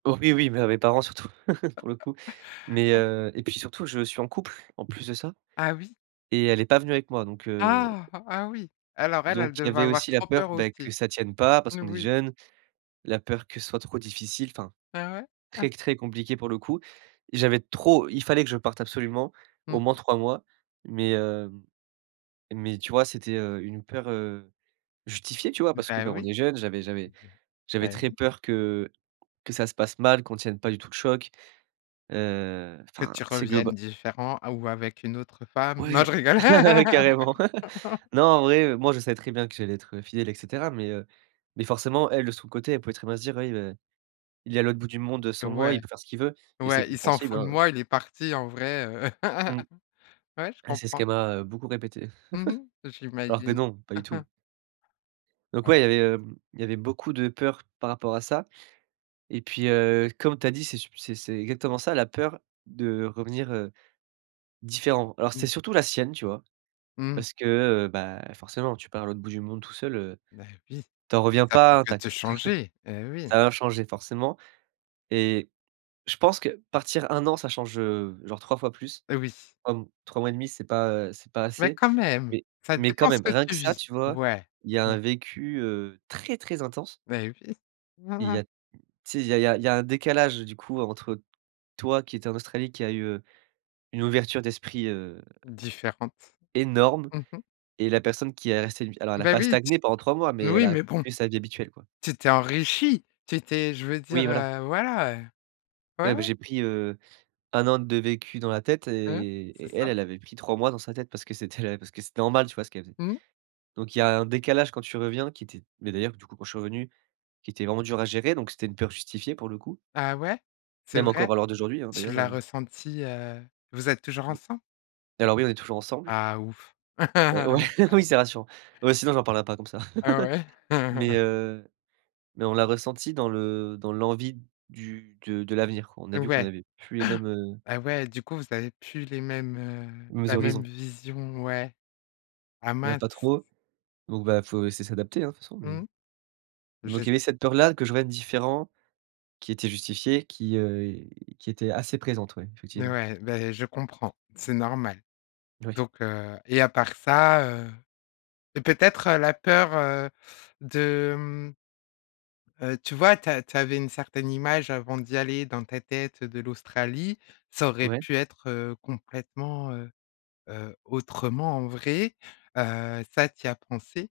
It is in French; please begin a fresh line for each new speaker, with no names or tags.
Oui, oui, mais à mes parents surtout, pour le coup. Mais, heu et puis surtout, je suis en couple en plus de ça
Ah oui?
et elle est pas venue avec moi, donc heu
Ah! Ah oui! Alors elle,
donc
elle
il y
devait
avait
avoir
aussi la
trop
peur,
peur
beh, que
aussi.
ça tienne pas, parce qu'on est
Noui.
jeunes. La peur que ce soit trop difficile. Enfin
Ah ouais?
très, très compliqué pour le coup. J'avais trop il fallait que je parte absolument,
Mmh
au moins
mh.
3 mois. Mais, heu, mais tu vois, c'était, heu, une peur, heu, justifiée tu vois, parce que
Beh
ben
oui.
est jeunes, j'avais j'avais
Bien
j'avais
et
très
oui.
peur que que ça se passe mal, qu'on tienne pas du tout le choc. Heu,
Que
enfin,
tu
c'est
reviennes
globa
différent ou avec une autre femme, non
Ouais,
je rigole!
carrément! Non en vrai, heu, moi je savais très bien que j'allais être fidèle et cetera, mais, heu, mais forcément elle, de son côté, elle pouvait très bien se dire: «Oui, beh, il est à l'autre bout du monde, heu, sans moi, il
Ouais.
peut faire ce qu'il veut» et c'est
Ouais, il s'en
compréhensible,
fout de
hein, heu
moi, il est parti en vrai, heu.
Mmh.
Ouais je
Ouais c'est ce
comprends.
qu'elle m'a, heu, beaucoup répété.
Mmh mh.
Alors que
J'imagine.
non, pas du tout donc
Ouais.
ouais, il y avait, hem, il y avait beaucoup de peur par rapport à ça et puis, heu, comme tu as dit c'est sup c'est c'est exactement ça, la peur de revenir, heu, différent. Alors
Mmh.
c'était surtout la sienne tu vois.
Mmh.
Parce que, heu, bah, forcément tu pars à l'autre bout du monde tout seul, heu,
Bah oui.
tu en reviens
Ca peut
pas
que te
intact.
changer! Et oui!
Ça va changer forcément et je pense que, partir 1 an, ça change, heu, genre 3 fois plus.
Oui.
Comme 3 mois 1/2 c'est pas, heu, c'est pas
Mais
assez.
quand même,
Mais
ça
mais quand
dépend ce
même,
que
rien que
tu
ça,
vis.
tu vois?
Ouais.
Il y a
Mmh.
un vécu, heu, très très intense
Beh oui.
et il y a tu sais, il y a il y a il y a un décalage du coup, entre toi, qui étais en Australie, qui a eu, heu, une ouverture d'esprit heu
Différente.
énorme!
Mmh mh.
Et la personne qui est restée alors elle a
Bah
pas
oui! Tu
stagné pendant 3 mois,
s
mais elle
noui,
a
mais bon!
continué sa vie habituelle quoi.
Tu t'es enrichi! Tu t'es je veux
Oui,
dire,
voilà.
heu, voilà, heu! Ouais,
Ouais, beh,
ouais.
j'ai pris, heu, 1 an de vécu dans la tête
Mmh.
et
C'est
et elle
ça.
elle avait pris 3 mois dans sa tête, parce que c'était la parce que c'était normal, tu vois ce qu'elle faisait.
Mmh.
Donc il y a un décalage, quand tu reviens qui était mais d'ailleurs, du coup quand je revenu, qui était vraiment dur à gérer, donc c'était une peur justifiée pour le coup
Ah ouais? C'est
même
vrai?
encore à l'heure d'aujourd'hui, hein
Tu
d'ailleurs,
l'as
heu
ressenti, heu, vous êtes toujours ensemble?
Alors oui, on est toujours ensemble
Ah ouf!
heu, ouais, oui, c'est rassurant. Ouais, sinon j'en parlera pas comme ça.
Heu, ouais.
Mais, heu, mais on l'a ressenti dans le dans l'envie du de de l'avenir, qu on a vu qu'on
Ouais
n'avait plus les mêmes heu
et ouais. Du coup vous avez plus les mêmes, heu,
mêmes
la même
horizons.
vision, ouais. Ah
Heu,
mince.
pas trop. Donc bah, faut essayer s'adapter, hein, de toute façon mais, heu.
Mmh,
Donc il
j'esp
y avait cette peur-là que je revienne différent, qui était justifiée qui, heu et qui était assez présente ouais,
Et
effectivement.
ouais, beh je comprends, c'est normal
Oui.
donc heu et à part ça, heu, c'est peut-être la peur, heu, de, hem, heu, tu vois, tu as tu avais une certaine image avant d'y aller dans ta tête de l'Australie, ça aurait
Ouais.
pu être, heu, complètement, heu, heu, autrement, en vrai. Heu, ça tu y as pensé?